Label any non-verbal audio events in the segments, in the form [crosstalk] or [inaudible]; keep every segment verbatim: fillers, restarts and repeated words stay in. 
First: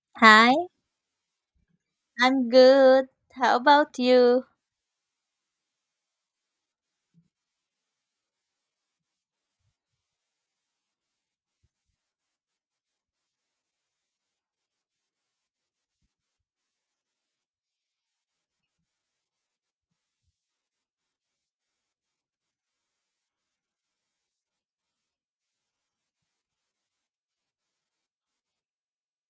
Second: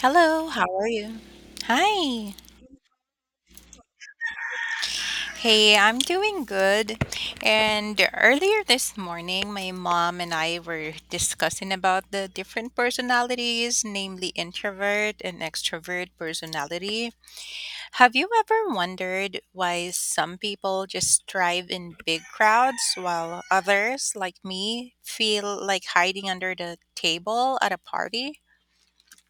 Hello, Hi, how are you? Hi. I'm good. How about you? Hey, I'm doing good. And earlier this morning, my mom and I were discussing about the different personalities, namely introvert and extrovert personality. Have you ever wondered why some people just thrive in big crowds while others, like me, feel like hiding under the table at a party?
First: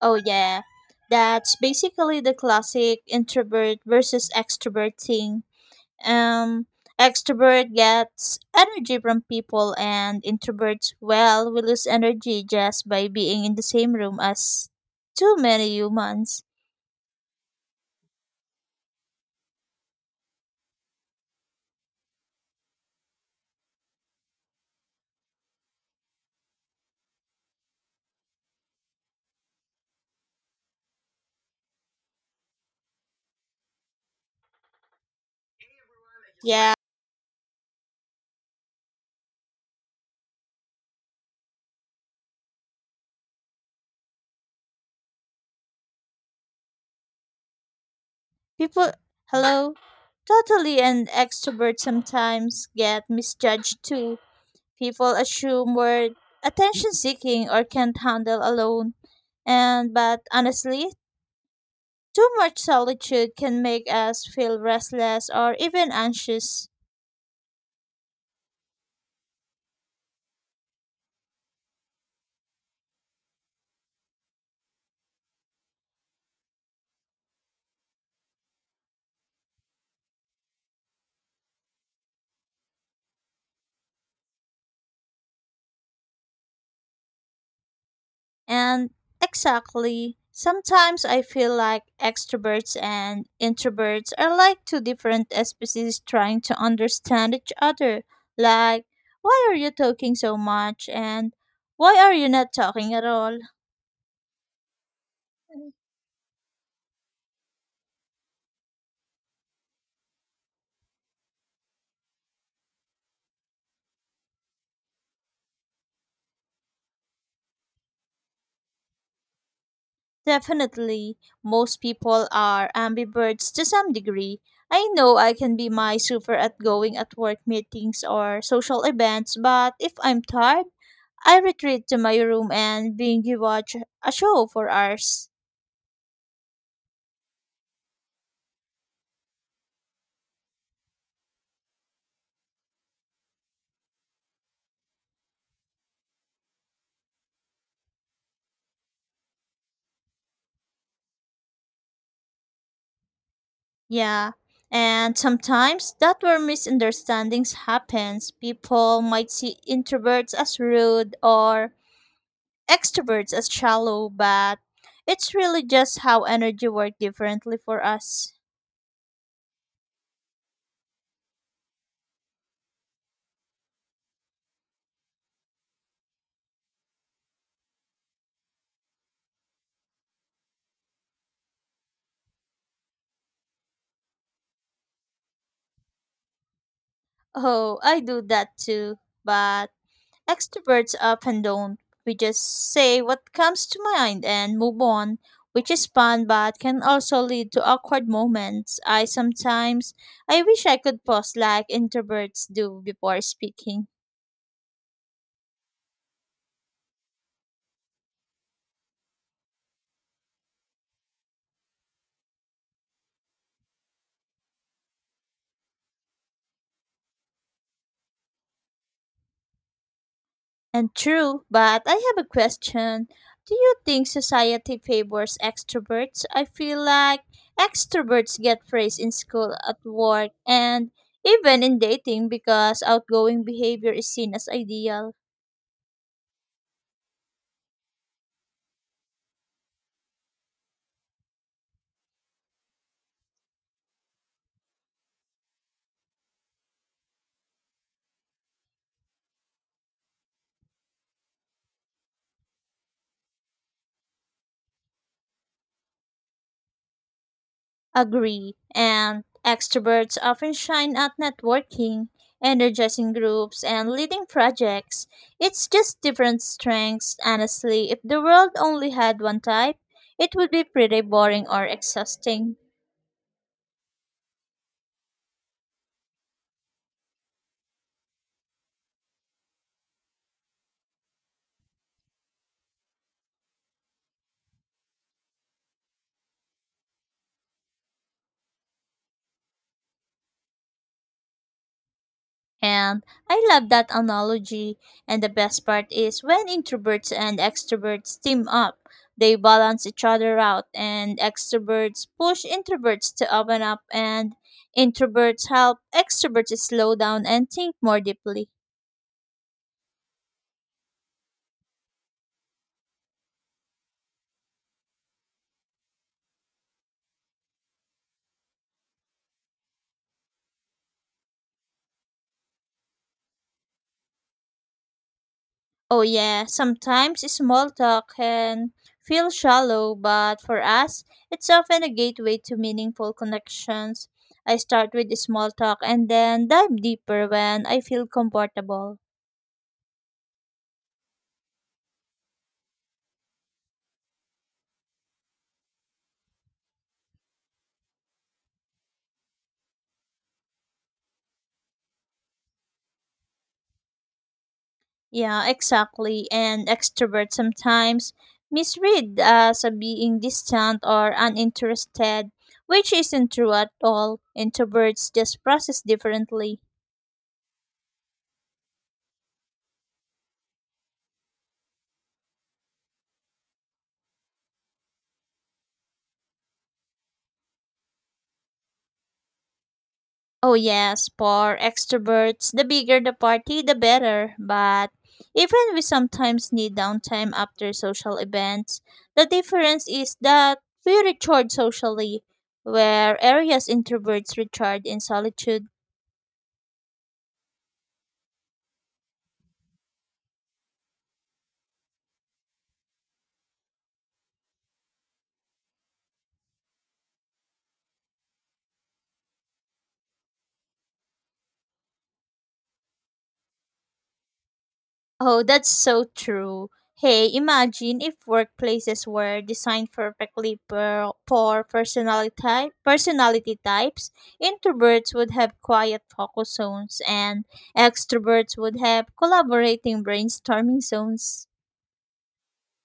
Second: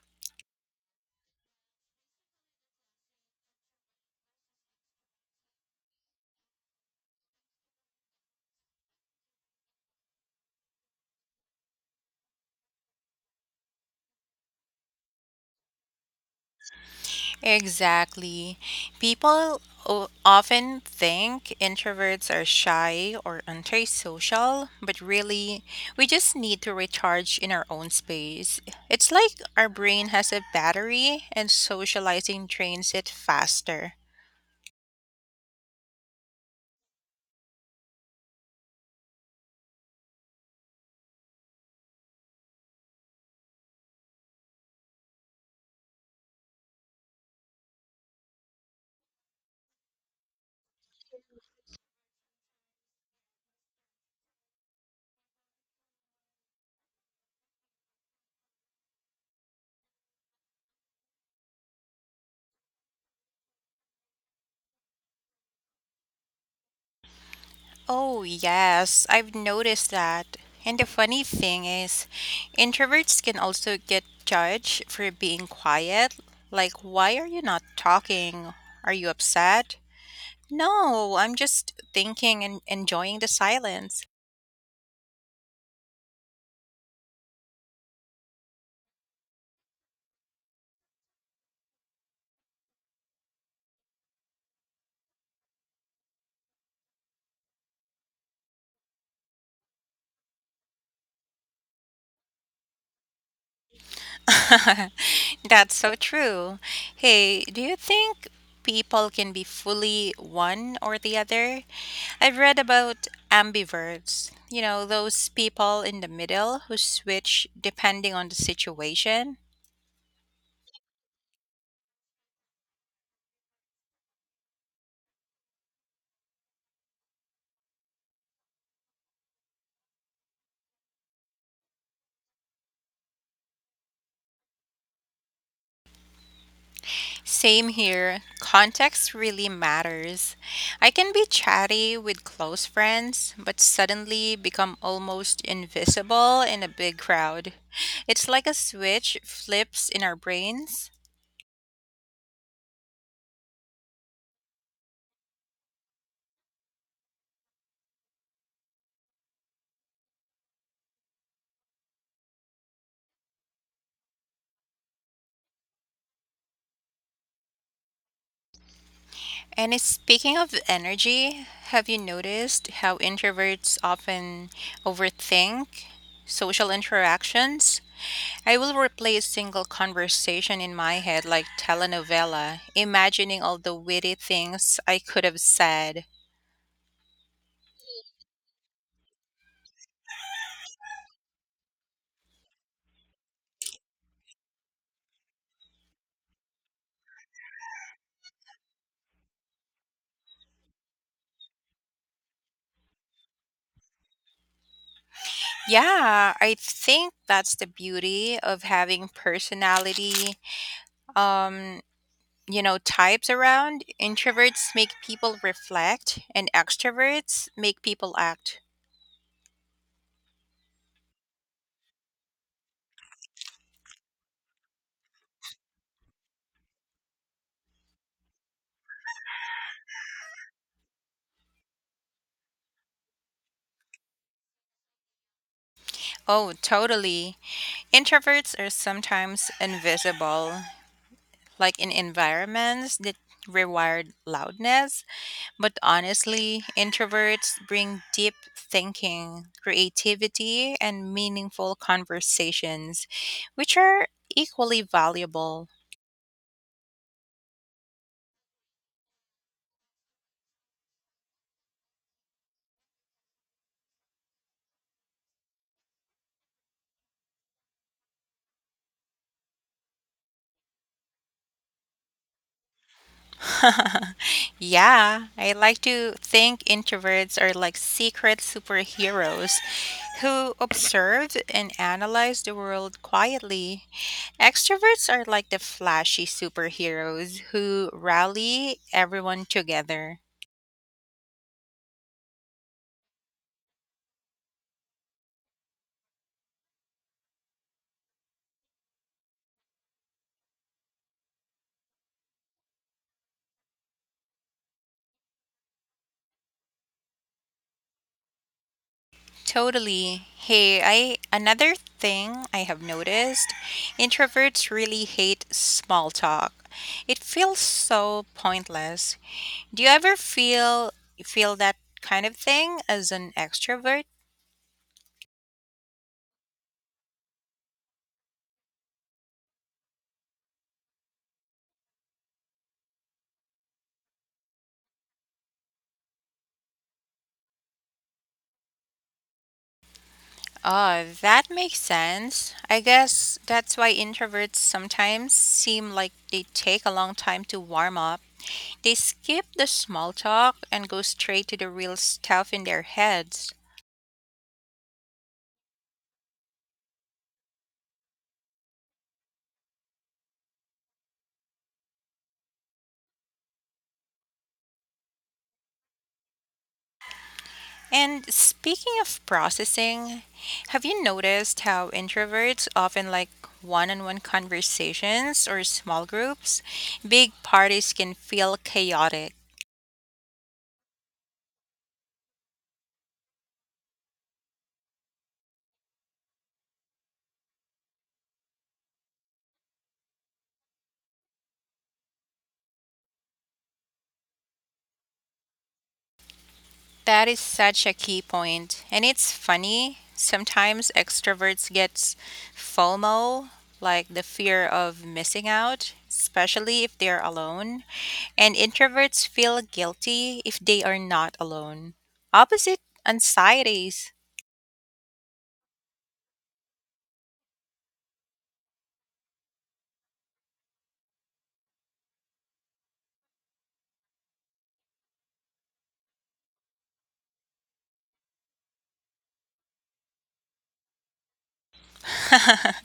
Oh, yeah. That's basically the classic introvert versus extrovert thing. Um, Extrovert gets energy from people, and introverts, well, we lose energy just by being in the same room as too many humans. Exactly. People o- often think introverts are shy or antisocial, but really, we just need to recharge in our own space. It's like our brain has a battery and socializing drains it faster. Yeah, people, hello? Totally, and extroverts sometimes get misjudged too. People assume we're attention seeking or can't handle alone, and but honestly too much solitude can make us feel restless or even anxious. Oh, yes, I've noticed that. And the funny thing is, introverts can also get judged for being quiet. Like, why are you not talking? Are you upset? No, I'm just thinking and enjoying the silence. And exactly, sometimes I feel like extroverts and introverts are like two different species trying to understand each other, like why are you talking so much and why are you not talking at all? [laughs] That's so true. Hey, do you think people can be fully one or the other? I've read about ambiverts, you know, those people in the middle who switch depending on the situation. Definitely, most people are ambiverts to some degree. I know I can be my super at going at work meetings or social events, but if I'm tired, I retreat to my room and binge watch a show for hours. Same here. Context really matters. I can be chatty with close friends, but suddenly become almost invisible in a big crowd. It's like a switch flips in our brains. Yeah. And sometimes that where misunderstandings happens. People might see introverts as rude or extroverts as shallow, but it's really just how energy works differently for us. And it's- speaking of energy, have you noticed how introverts often overthink social interactions? I will replay a single conversation in my head like telenovela, imagining all the witty things I could have said. Oh, I do that too, but extroverts often don't. We just say what comes to mind and move on, which is fun but can also lead to awkward moments. I sometimes I wish I could pause like introverts do before speaking. Yeah, I think that's the beauty of having personality, um, you know, types around. Introverts make people reflect, and extroverts make people act. And true, but I have a question. Do you think society favors extroverts? I feel like extroverts get praise in school, at work, and even in dating because outgoing behavior is seen as ideal. Oh, totally. Introverts are sometimes invisible, like in environments that require loudness. But honestly, introverts bring deep thinking, creativity, and meaningful conversations, which are equally valuable. Agree. And extroverts often shine at networking, energizing groups, and leading projects. It's just different strengths, honestly. If the world only had one type, it would be pretty boring or exhausting. [laughs] Yeah, I like to think introverts are like secret superheroes who observe and analyze the world quietly. Extroverts are like the flashy superheroes who rally everyone together. And I love that analogy. And the best part is when introverts and extroverts team up, they balance each other out, and extroverts push introverts to open up, and introverts help extroverts slow down and think more deeply. Totally. Hey, I another thing I have noticed, introverts really hate small talk. It feels so pointless. Do you ever feel feel that kind of thing as an extrovert? Oh, yeah, sometimes small talk can feel shallow, but for us, it's often a gateway to meaningful connections. I start with small talk and then dive deeper when I feel comfortable. Oh, that makes sense. I guess that's why introverts sometimes seem like they take a long time to warm up. They skip the small talk and go straight to the real stuff in their heads. Yeah, exactly. And extroverts sometimes misread as a being distant or uninterested, which isn't true at all. Introverts just process differently. And speaking of processing, have you noticed how introverts often like one on one conversations or small groups? Big parties can feel chaotic. Oh, yes, for extroverts, the bigger the party, the better. But even we sometimes need downtime after social events. The difference is that we recharge socially, where areas introverts recharge in solitude. That is such a key point. And it's funny, sometimes extroverts get FOMO, like the fear of missing out, especially if they're alone. And introverts feel guilty if they are not alone. Opposite anxieties. Oh, that's so true. Hey, imagine if workplaces were designed perfectly per, for personality type, personality types. Introverts would have quiet focus zones and extroverts would have collaborating brainstorming zones. [laughs]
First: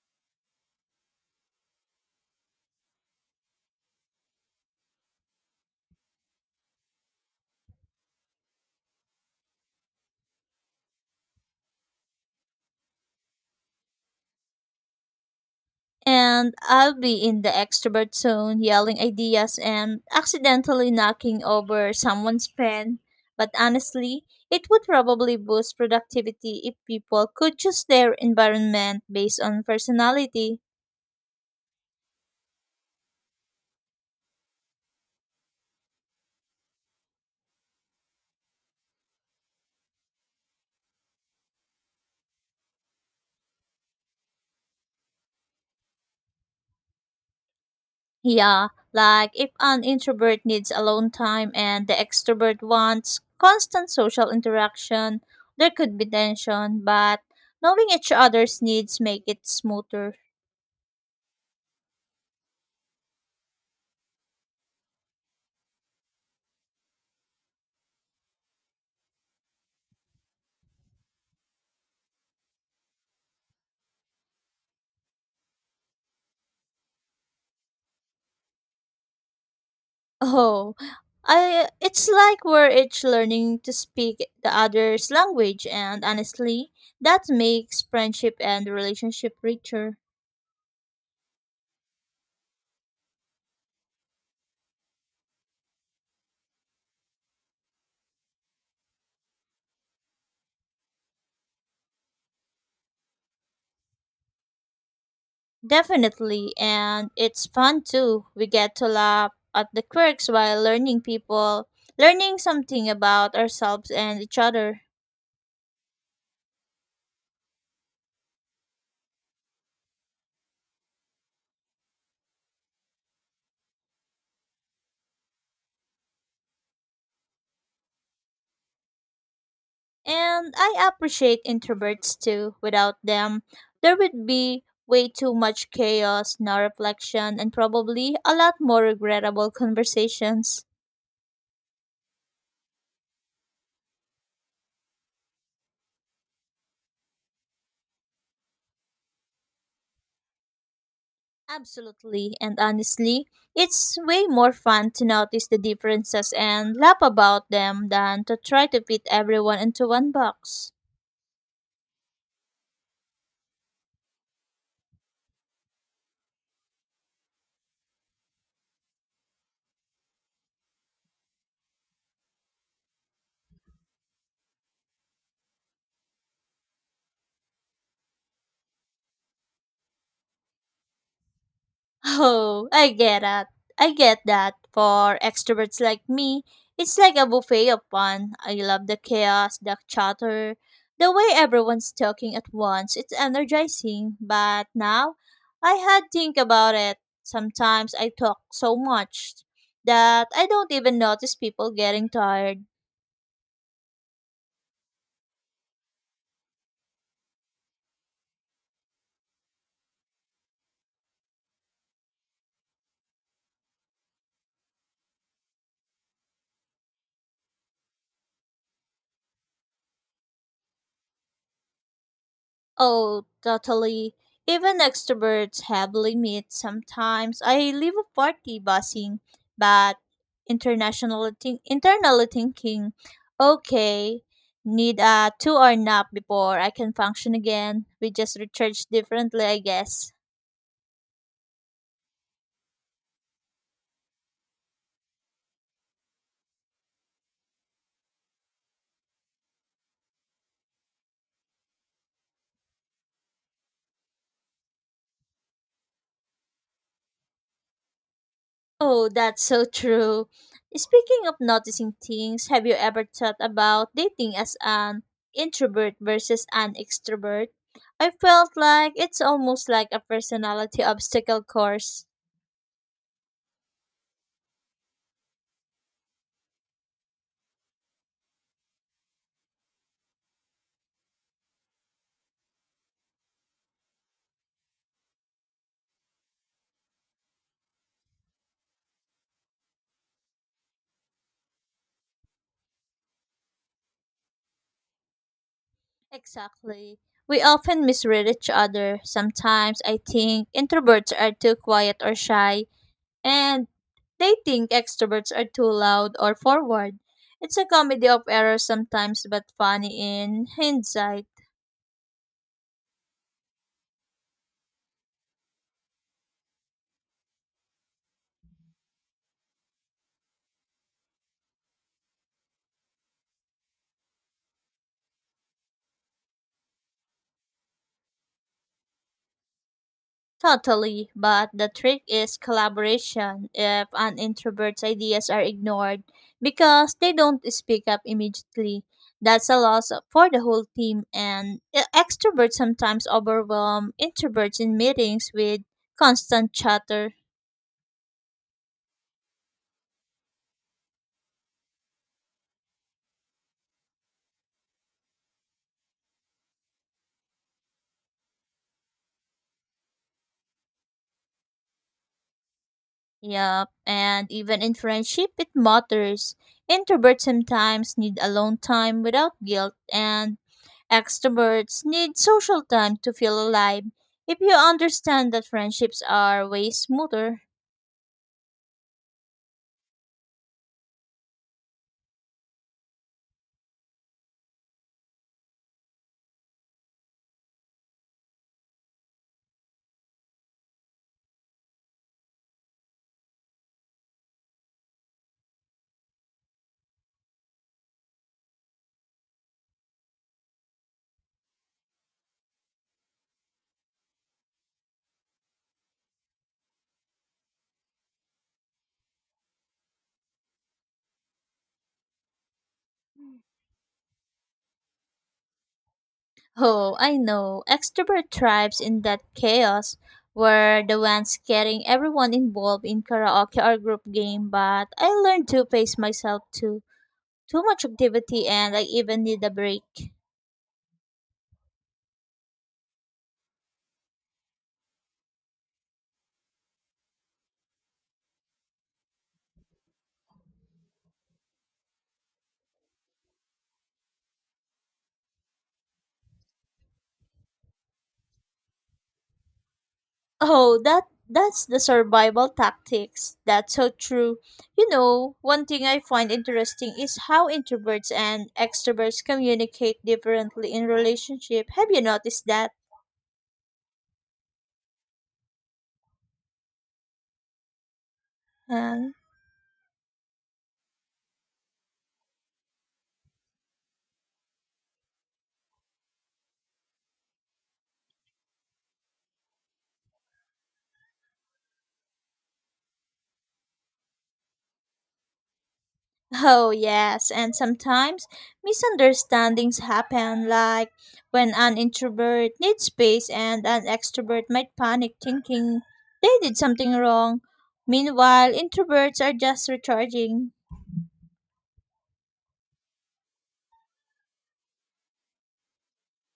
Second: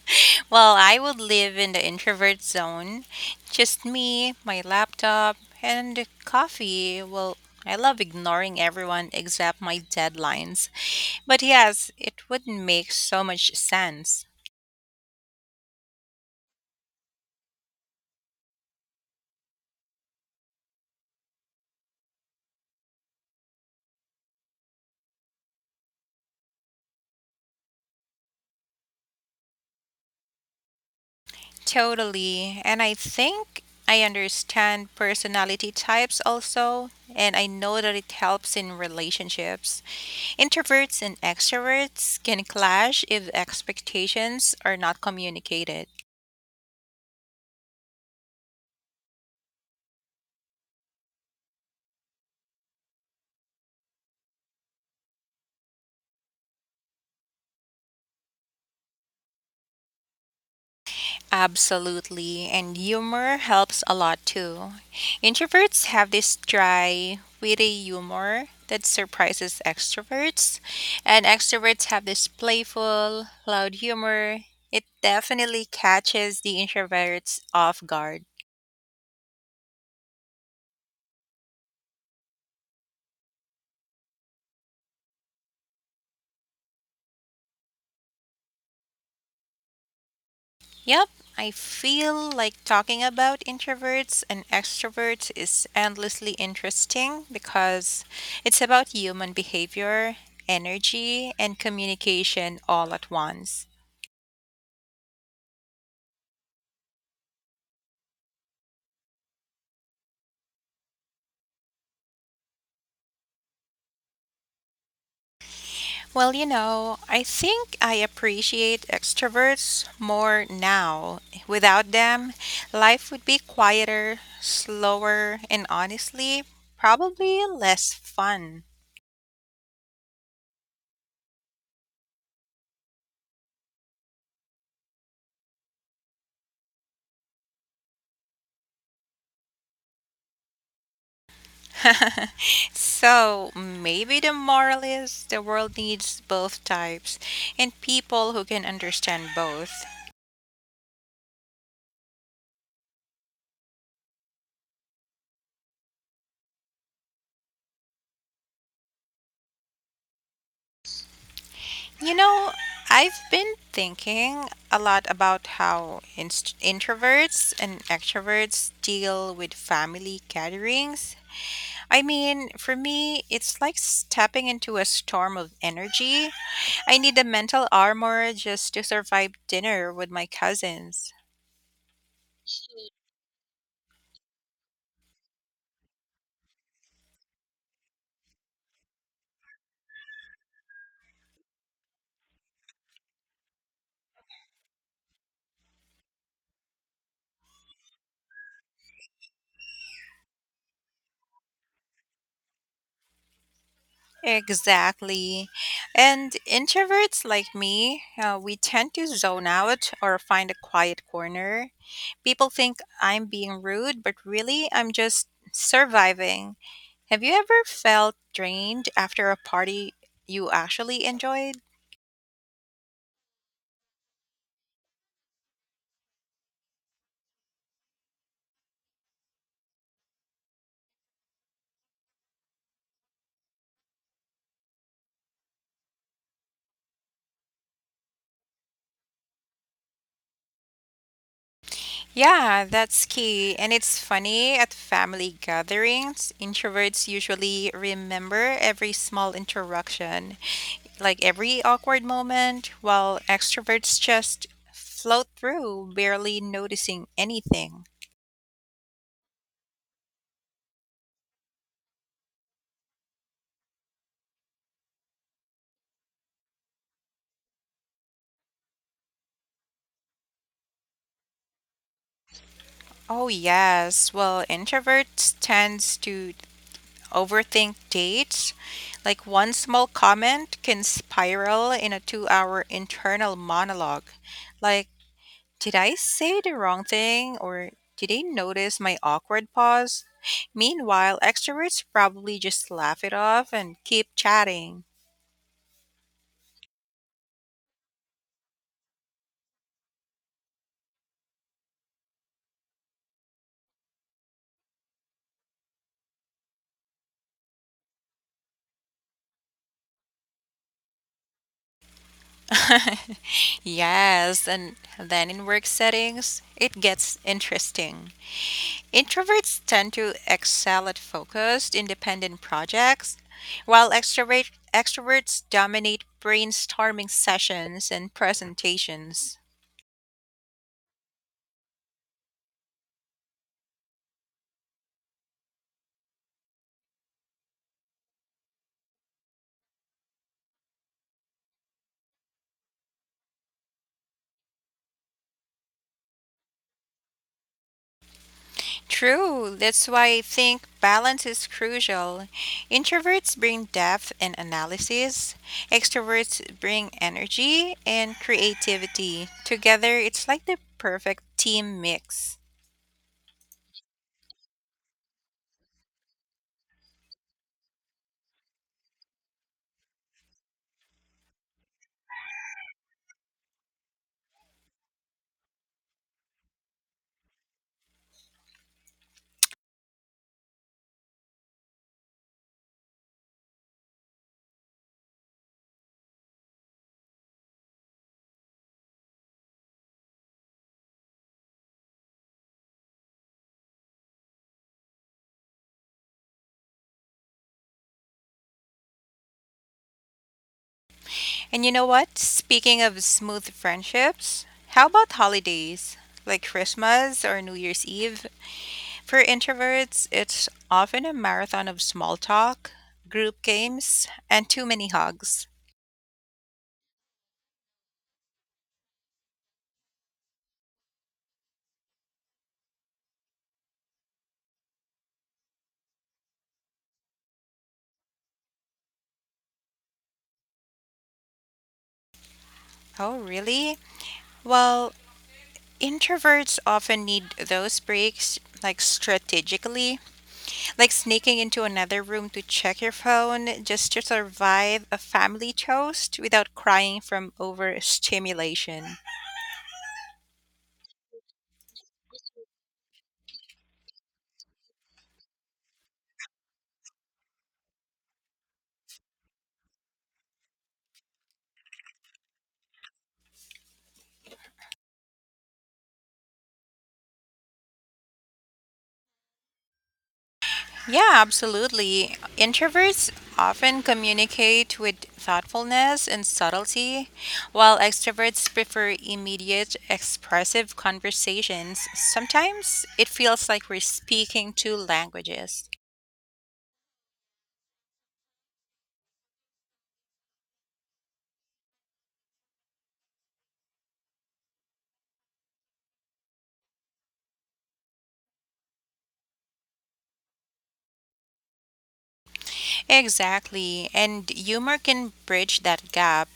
Well, I would live in the introvert zone. Just me, my laptop, and coffee. Well, I love ignoring everyone except my deadlines. But yes, it would make so much sense. And I'll be in the extrovert zone yelling ideas and accidentally knocking over someone's pen. But honestly, it would probably boost productivity if people could choose their environment based on personality. Totally. And I think I understand personality types also, and I know that it helps in relationships. Introverts and extroverts can clash if expectations are not communicated. Yeah, like if an introvert needs alone time and the extrovert wants constant social interaction, there could be tension, but knowing each other's needs make it smoother. Absolutely, and humor helps a lot too. Introverts have this dry, witty humor that surprises extroverts, and extroverts have this playful, loud humor. It definitely catches the introverts off guard. Oh, I, it's like we're each learning to speak the other's language, and honestly, that makes friendship and relationship richer. Yep, I feel like talking about introverts and extroverts is endlessly interesting because it's about human behavior, energy, and communication all at once. Definitely, and it's fun too. We get to laugh at the quirks while learning people, learning something about ourselves and each other. Well, you know, I think I appreciate extroverts more now. Without them, life would be quieter, slower, and honestly, probably less fun. And I appreciate introverts too. Without them, there would be way too much chaos, no reflection, and probably a lot more regrettable conversations. [laughs] So maybe the moral is the world needs both types and people who can understand both. Absolutely, and honestly, it's way more fun to notice the differences and laugh about them than to try to fit everyone into one box. You know, I've been thinking a lot about how inst- introverts and extroverts deal with family gatherings. I mean, for me, it's like stepping into a storm of energy. I need a mental armor just to survive dinner with my cousins. Oh, I get that. I get that. For extroverts like me, it's like a buffet of fun. I love the chaos, the chatter, the way everyone's talking at once. It's energizing. But now, I had think about it. Sometimes I talk so much that I don't even notice people getting tired. Exactly. And introverts like me, uh, we tend to zone out or find a quiet corner. People think I'm being rude, but really, I'm just surviving. Have you ever felt drained after a party you actually enjoyed? Oh, totally. Even extroverts have limits sometimes. I live a party buzzing, but international think- internally thinking, okay, need a two hour nap before I can function again. We just recharge differently, I guess. Yeah, that's key. And it's funny at family gatherings, introverts usually remember every small interaction, like every awkward moment, while extroverts just float through, barely noticing anything. Oh, that's so true. Speaking of noticing things, have you ever thought about dating as an introvert versus an extrovert? I felt like it's almost like a personality obstacle course. Oh, yes. Well, introverts tends to overthink dates. Like one small comment can spiral in a 2-hour internal monologue. Like, did I say the wrong thing or did they notice my awkward pause? Meanwhile, extroverts probably just laugh it off and keep chatting. Exactly. We often misread each other. Sometimes I think introverts are too quiet or shy, and they think extroverts are too loud or forward. It's a comedy of errors sometimes, but funny in hindsight. [laughs] Yes, and then in work settings, it gets interesting. Introverts tend to excel at focused, independent projects, while extrovert, extroverts dominate brainstorming sessions and presentations. Totally, but the trick is collaboration if an introvert's ideas are ignored because they don't speak up immediately. That's a loss for the whole team, and e- extroverts sometimes overwhelm introverts in meetings with constant chatter. True. That's why I think balance is crucial. Introverts bring depth and analysis, extroverts bring energy and creativity. Together, it's like the perfect team mix. Yep, and even in friendship, it matters. Introverts sometimes need alone time without guilt, and extroverts need social time to feel alive. If you understand that friendships are way smoother. [laughs] And you know what? Speaking of smooth friendships, how about holidays like Christmas or New Year's Eve? For introverts, it's often a marathon of small talk, group games, and too many hugs. Oh, I know. Extrovert thrives in that chaos where the ones getting everyone involved in karaoke or group game, but I learned to pace myself too. Too much activity, and I even need a break. Oh, really? Well, introverts often need those breaks, like strategically, like sneaking into another room to check your phone just to survive a family toast without crying from overstimulation. Oh, that that's the survival tactics. That's so true. You know, one thing I find interesting is how introverts and extroverts communicate differently in relationship. Have you noticed that? Um, Yeah, absolutely. Introverts often communicate with thoughtfulness and subtlety, while extroverts prefer immediate, expressive conversations. Sometimes it feels like we're speaking two languages. [laughs] oh, yes, and sometimes misunderstandings happen like when an introvert needs space and an extrovert might panic thinking they did something wrong. Meanwhile, introverts are just recharging. Exactly, and humor can bridge that gap.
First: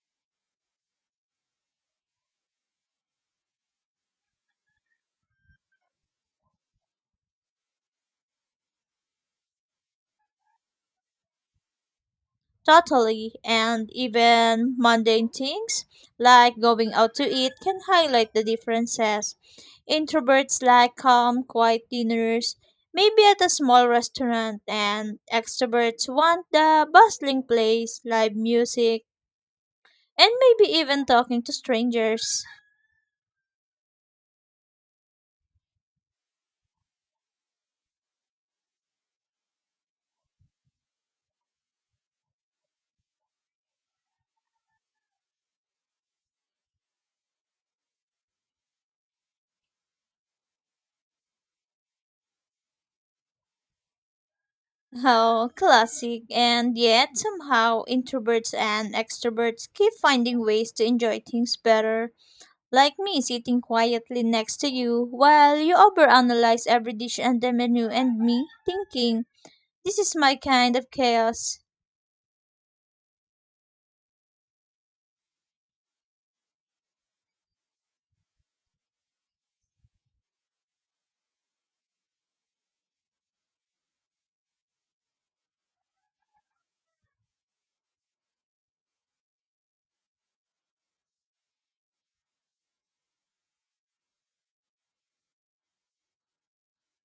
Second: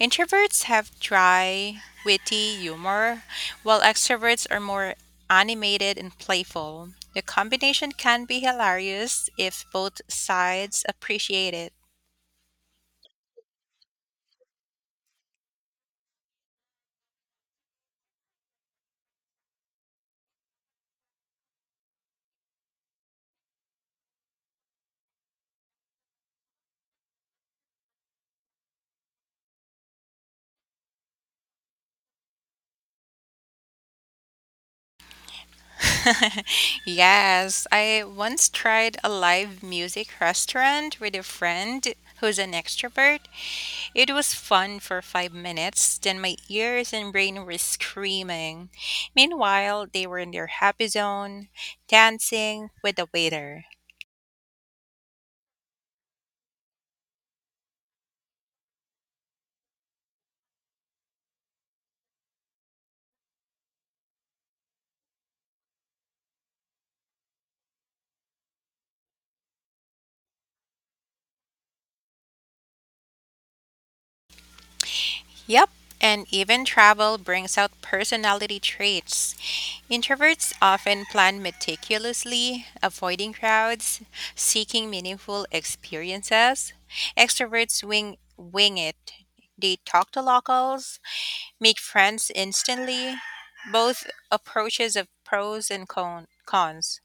Introverts have dry, witty humor, while extroverts are more animated and playful. The combination can be hilarious if both sides appreciate it. Totally, and even mundane things like going out to eat can highlight the differences. Introverts like calm, quiet dinners, maybe at a small restaurant, and extroverts want the bustling place, live music, and maybe even talking to strangers. [laughs] Yes, I once tried a live music restaurant with a friend who's an extrovert. It was fun for five minutes, then my ears and brain were screaming. Meanwhile, they were in their happy zone, dancing with the waiter. How classic, and yet somehow introverts and extroverts keep finding ways to enjoy things better. Like me sitting quietly next to you while you overanalyze every dish and the menu and me thinking, this is my kind of chaos. Yep, and even travel brings out personality traits. Introverts often plan meticulously, avoiding crowds, seeking meaningful experiences. Extroverts wing wing it. They talk to locals, make friends instantly. Both approaches have pros and con- cons.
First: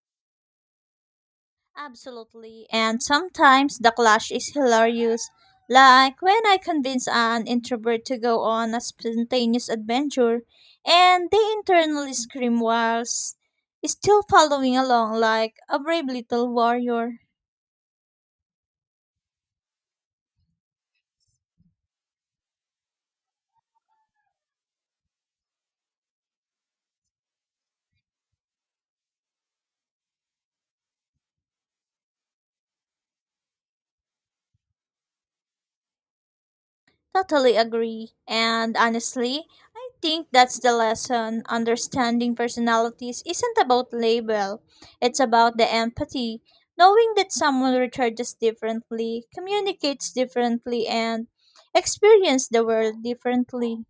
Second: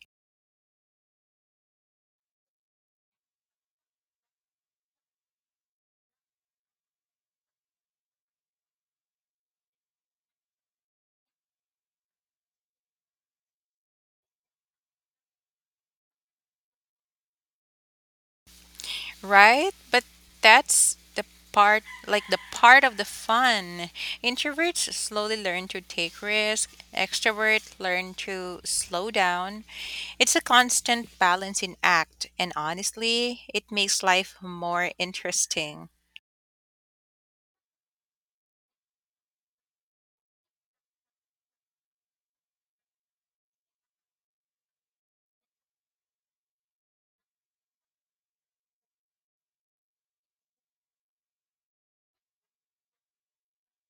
Absolutely. And sometimes the clash is hilarious. Like when I convince an introvert to go on a spontaneous adventure and they internally scream while s- still following along like a brave little warrior. Right? But that's the part, like the part of the fun. Introverts slowly learn to take risk, extroverts learn to slow down. It's a constant balancing act, and honestly, it makes life more interesting. Totally agree. And honestly, I think that's the lesson. Understanding personalities isn't about label. It's about the empathy. Knowing that someone recharges differently, communicates differently, and experience the world differently.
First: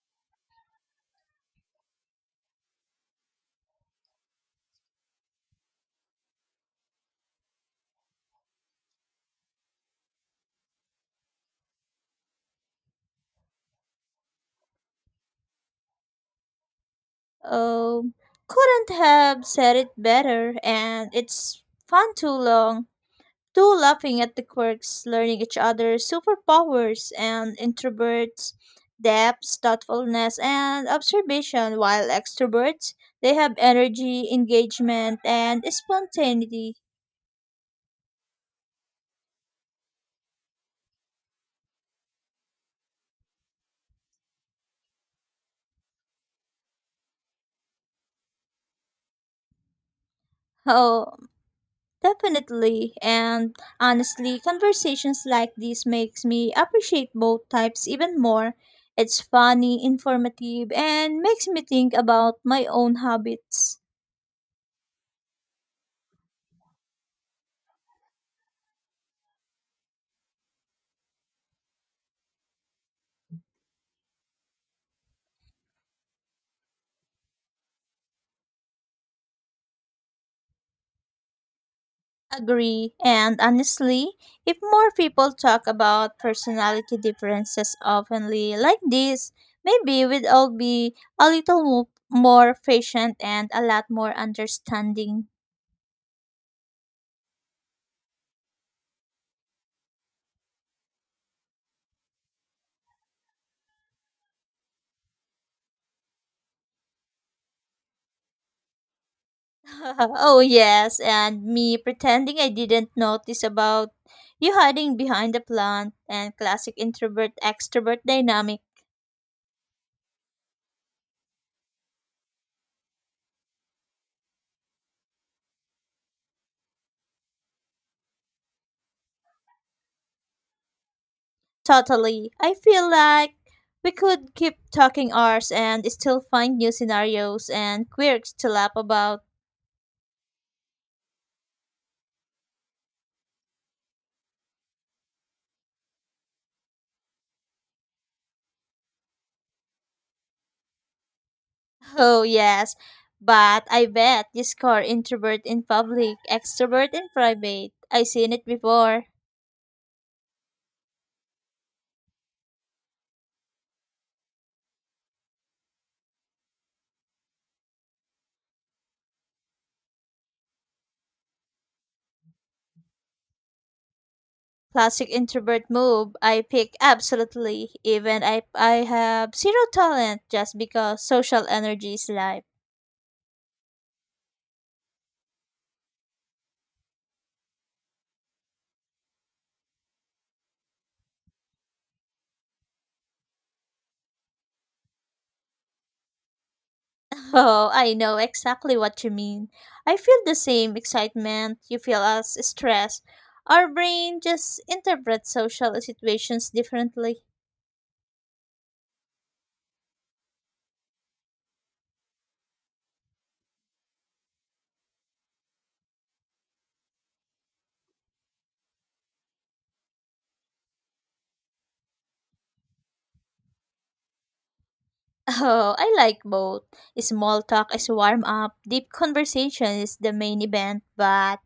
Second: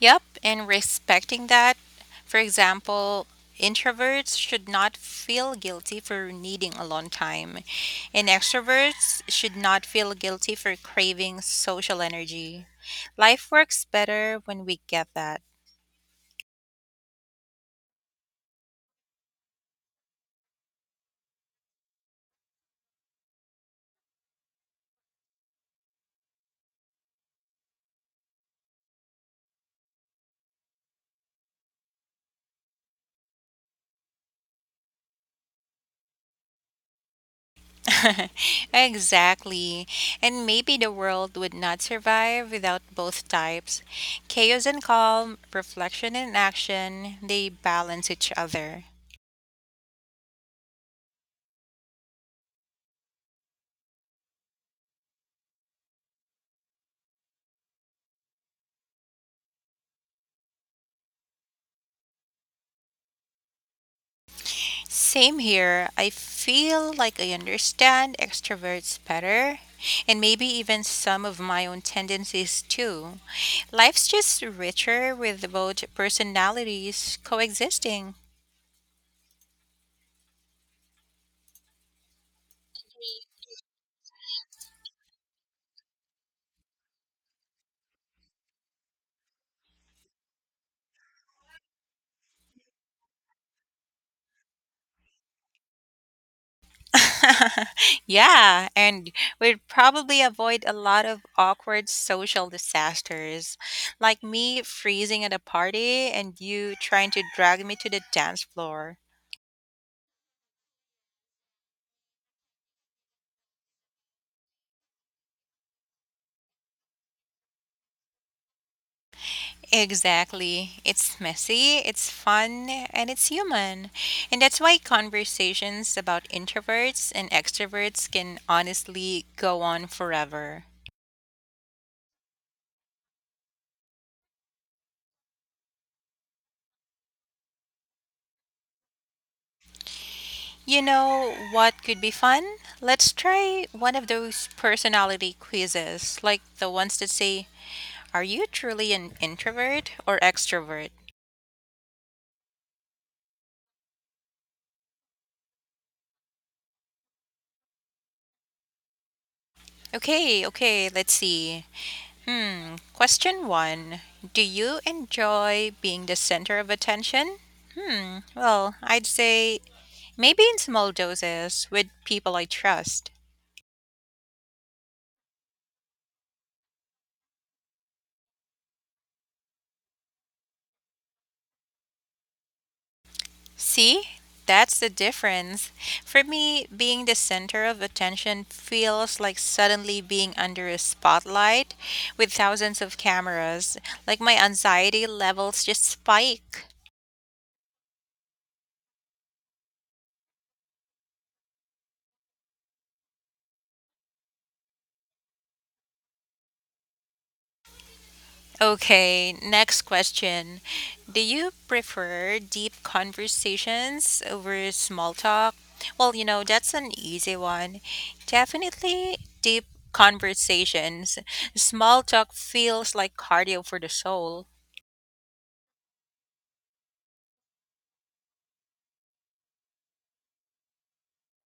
Yep, and respecting that. For example, introverts should not feel guilty for needing alone time, and extroverts should not feel guilty for craving social energy. Life works better when we get that. Um, couldn't have said it better, and it's fun too long. Two laughing at the quirks, learning each other's superpowers and introverts, depth, thoughtfulness, and observation, while extroverts, they have energy, engagement, and spontaneity. [laughs] Exactly. And maybe the world would not survive without both types. Chaos and calm, reflection and action, they balance each other. Oh, definitely. And honestly, conversations like these makes me appreciate both types even more. It's funny, informative, and makes me think about my own habits. Same here. I feel like I understand extroverts better, and maybe even some of my own tendencies too. Life's just richer with both personalities coexisting. Agree. And honestly, if more people talk about personality differences openly like this, maybe we'd all be a little mo- more patient and a lot more understanding. [laughs] Yeah, and we'd probably avoid a lot of awkward social disasters, like me freezing at a party and you trying to drag me to the dance floor. [laughs] Oh, yes. And me pretending I didn't notice about you hiding behind the plant and classic introvert extrovert dynamic. Exactly. It's messy, it's fun, and it's human. And that's why conversations about introverts and extroverts can honestly go on forever. Totally. I feel like we could keep talking ours and still find new scenarios and quirks to laugh about. You know what could be fun? Let's try one of those personality quizzes, like the ones that say, are you truly an introvert or extrovert? Oh, yes. But I bet this core introvert in public, extrovert in private. I seen it before. Okay, okay, let's see. Hmm. Question one. Do you enjoy being the center of attention? Hmm. Well, I'd say maybe in small doses with people I trust. Classic introvert move. I pick absolutely, even if I have zero talent, just because social energy is life. See? That's the difference. For me, being the center of attention feels like suddenly being under a spotlight with thousands of cameras. Like my anxiety levels just spike. [laughs] Oh, I know exactly what you mean. I feel the same excitement you feel as stress. Our brain just interprets social situations differently. [laughs] Okay, next question. Do you prefer deep conversations over small talk? Well, you know, that's an easy one. Definitely deep conversations. Small talk feels like cardio for the soul. Oh, I like both. Small talk is warm up, deep conversation is the main event, but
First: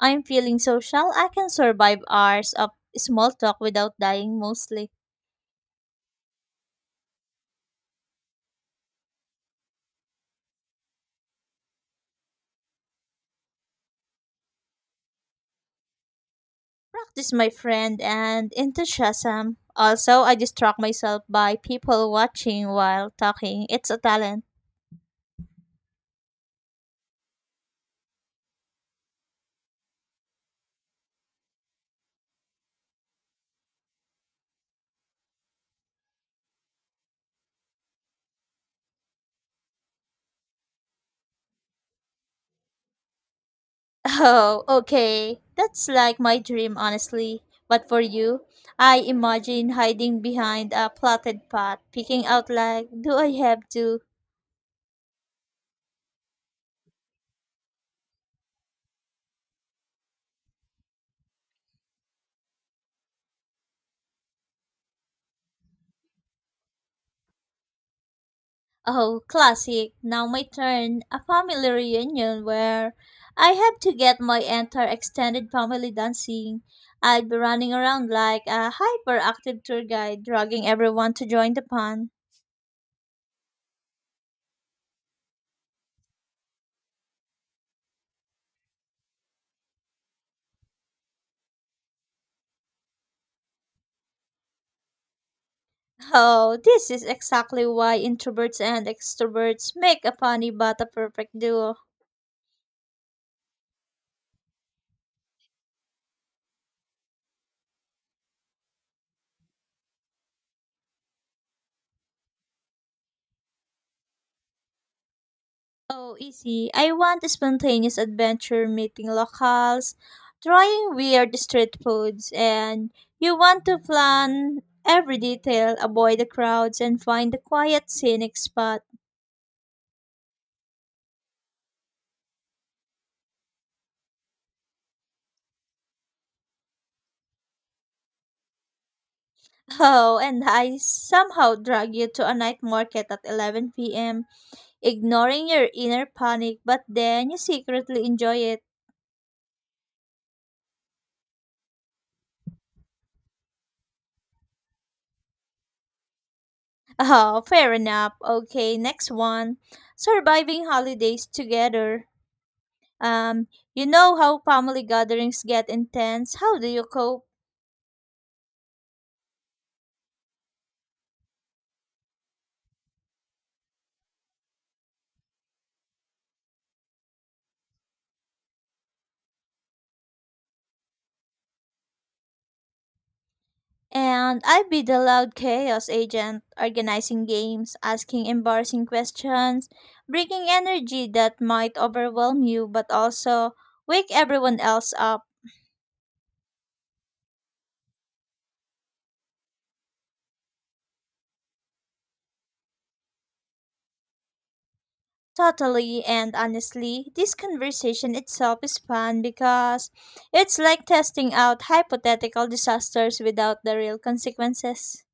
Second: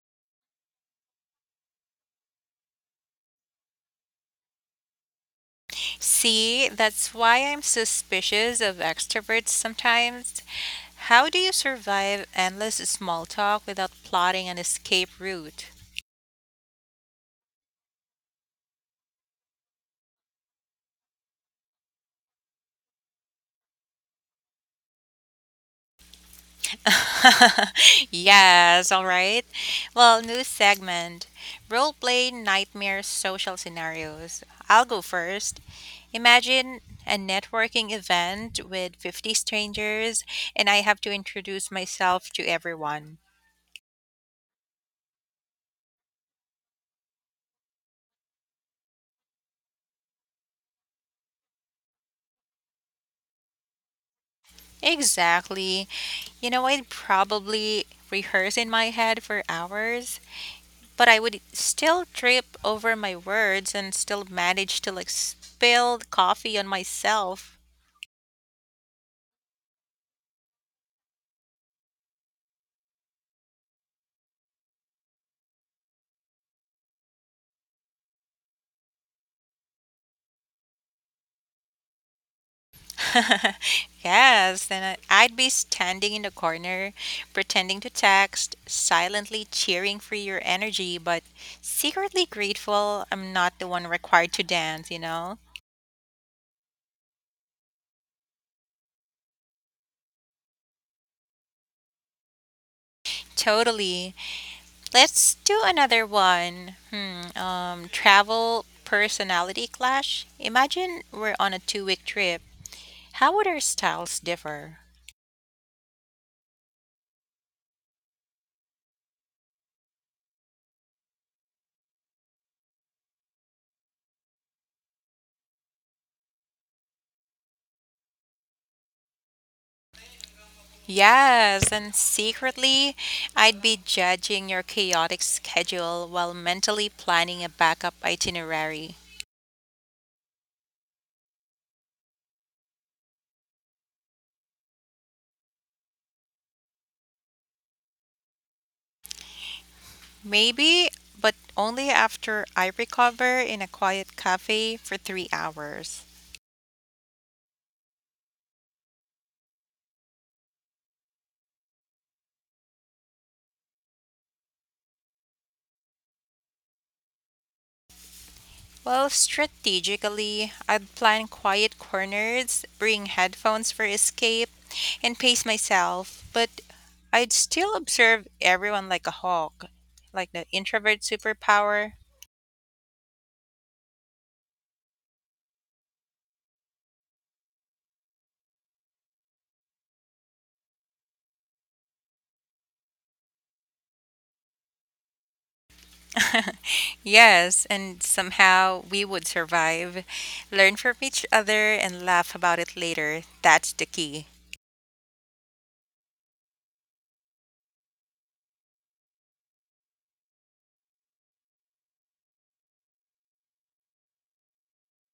I'm feeling social. I can survive hours of small talk without dying mostly. See, that's why I'm suspicious of extroverts sometimes. How do you survive endless small talk without plotting an escape route? Practice my friend and enthusiasm. Also, I distract myself by people watching while talking. It's a talent. [laughs] Yes, all right. Well, new segment role play nightmare social scenarios. I'll go first. Imagine a networking event with fifty strangers, and I have to introduce myself to everyone. Oh, okay. That's like my dream, honestly. But for you, I imagine hiding behind a plotted path, picking out like, do I have to? Exactly. You know, I'd probably rehearse in my head for hours, but I would still trip over my words and still manage to like spill coffee on myself. Oh, classic. Now my turn. A family reunion where I have to get my entire extended family dancing. I'd be running around like a hyperactive tour guide, dragging everyone to join the fun. [laughs] Yes, then I- I'd be standing in the corner, pretending to text, silently cheering for your energy, but secretly grateful I'm not the one required to dance, you know? Oh, this is exactly why introverts and extroverts make a funny but a perfect duo. Totally. Let's do another one. Hmm, um, travel personality clash. Imagine we're on a two week trip. How would our styles differ? Oh, easy. I want a spontaneous adventure meeting locals, trying weird street foods, and you want to plan every detail, avoid the crowds, and find a quiet, scenic spot. Yes, and secretly, I'd be judging your chaotic schedule while mentally planning a backup itinerary. [laughs] Oh, and I somehow drag you to a night market at eleven p m, ignoring your inner panic, but then you secretly enjoy it. Maybe, but only after I recover in a quiet cafe for three hours. [laughs] Oh, fair enough. Okay, next one. Surviving holidays together. Um, you know how family gatherings get intense. How do you cope? Well, strategically, I'd plan quiet corners, bring headphones for escape, and pace myself, but I'd still observe everyone like a hawk, like the introvert superpower. And I'd be the loud chaos agent, organizing games, asking embarrassing questions, bringing energy that might overwhelm you but also wake everyone else up. [laughs] Yes, and somehow we would survive, learn from each other, and laugh about it later. That's the key. Totally and honestly, this conversation itself is fun because it's like testing out hypothetical disasters without the real consequences.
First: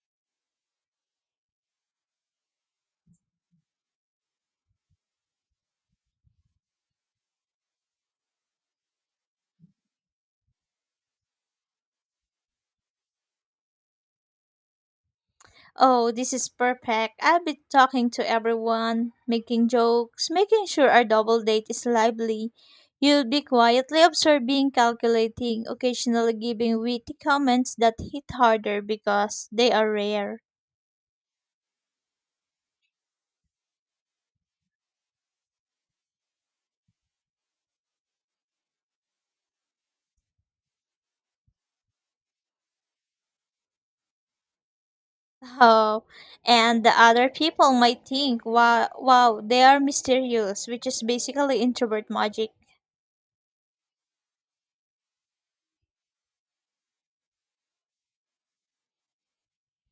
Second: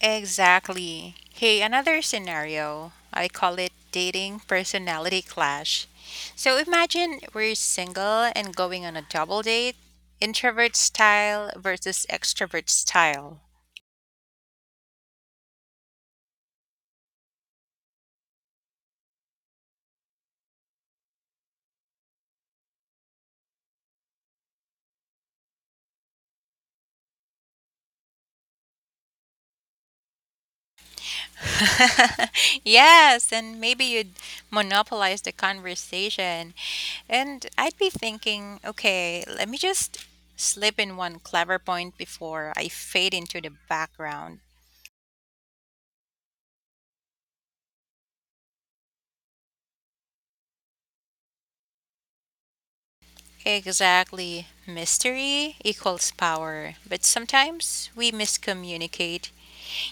Exactly. Hey, another scenario. I call it dating personality clash. So imagine we're single and going on a double date, introvert style versus extrovert style. Oh, this is perfect. I'll be talking to everyone, making jokes, making sure our double date is lively. You'll be quietly observing, calculating, occasionally giving witty comments that hit harder because they are rare. [laughs] Yes, and maybe you'd monopolize the conversation. And I'd be thinking, okay, let me just slip in one clever point before I fade into the background. Oh, and the other people might think, wow, wow, they are mysterious, which is basically introvert magic. Exactly. Mystery equals power, but sometimes we miscommunicate.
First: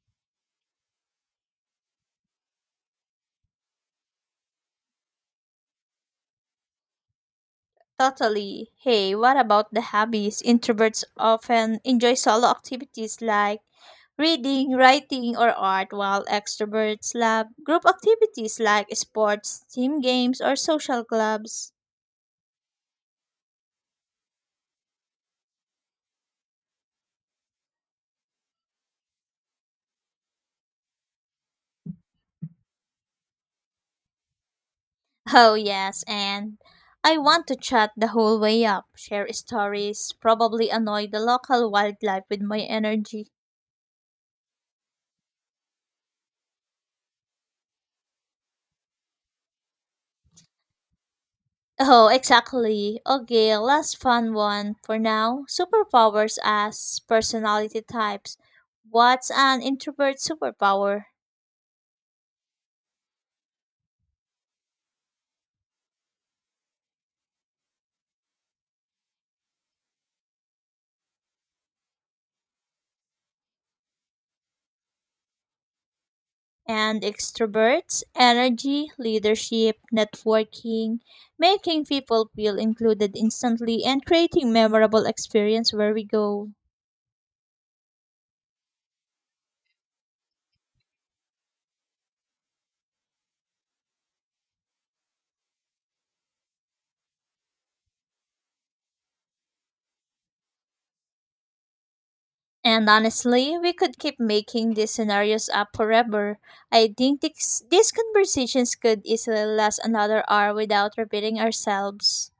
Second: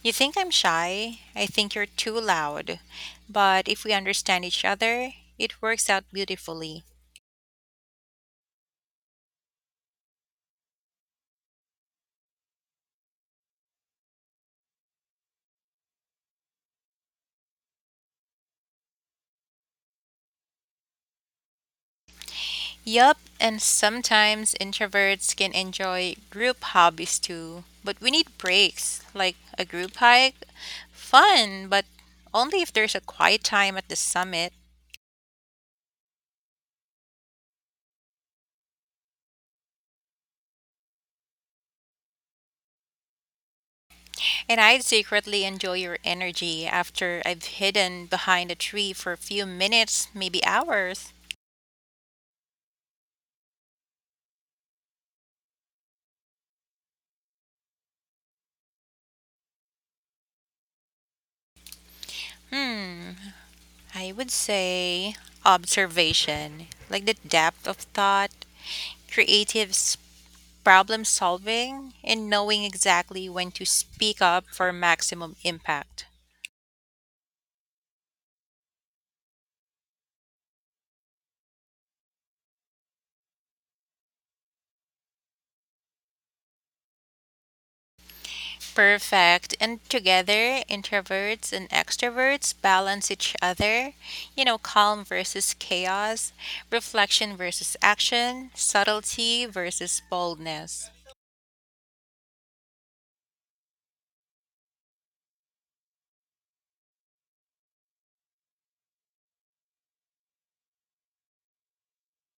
You think I'm shy, I think you're too loud, but if we understand each other, it works out beautifully. Totally. Hey, what about the hobbies? Introverts often enjoy solo activities like reading, writing, or art, while extroverts love group activities like sports, team games, or social clubs. Yup, and sometimes introverts can enjoy group hobbies too, but we need breaks, like a group hike. Fun, but only if there's a quiet time at the summit. Oh, yes, and I want to chat the whole way up, share stories, probably annoy the local wildlife with my energy. And I'd secretly enjoy your energy after I've hidden behind a tree for a few minutes, maybe hours. Oh, exactly. Okay, last fun one for now. Superpowers as personality types. What's an introvert superpower? Hmm. I would say observation, like the depth of thought, creative s- problem solving, and knowing exactly when to speak up for maximum impact. And extroverts, energy, leadership, networking, making people feel included instantly, and creating memorable experience where we go. Perfect. And together, introverts and extroverts balance each other. You know, calm versus chaos, reflection versus action, subtlety versus boldness. And honestly, we could keep making these scenarios up forever. I think this, these conversations could easily last another hour without repeating ourselves.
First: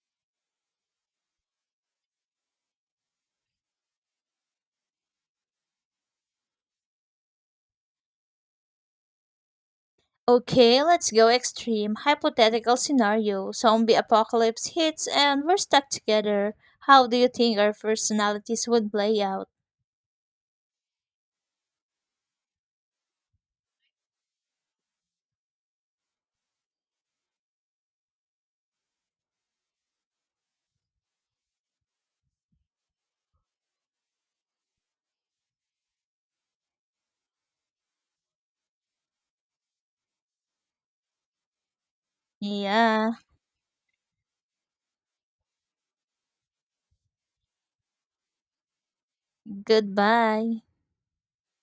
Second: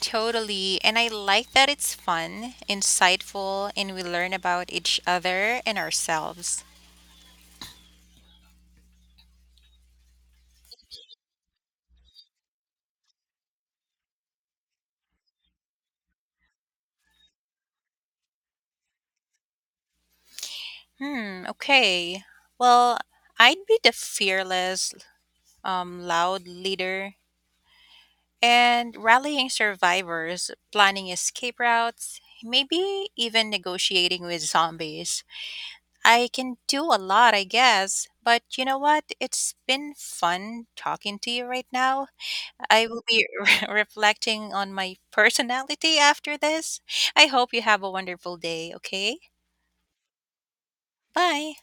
Totally. And I like that it's fun, insightful, and we learn about each other and ourselves. Okay, let's go extreme. Hypothetical scenario. Zombie apocalypse hits and we're stuck together. How do you think our personalities would play out? Hmm, okay. Well, I'd be the fearless, um, loud leader and rallying survivors, planning escape routes, maybe even negotiating with zombies. I can do a lot, I guess. But you know what? It's been fun talking to you right now. I will Yeah, be [laughs] re- reflecting on my personality after this. I hope you have a wonderful day, okay? goodbye. Bye.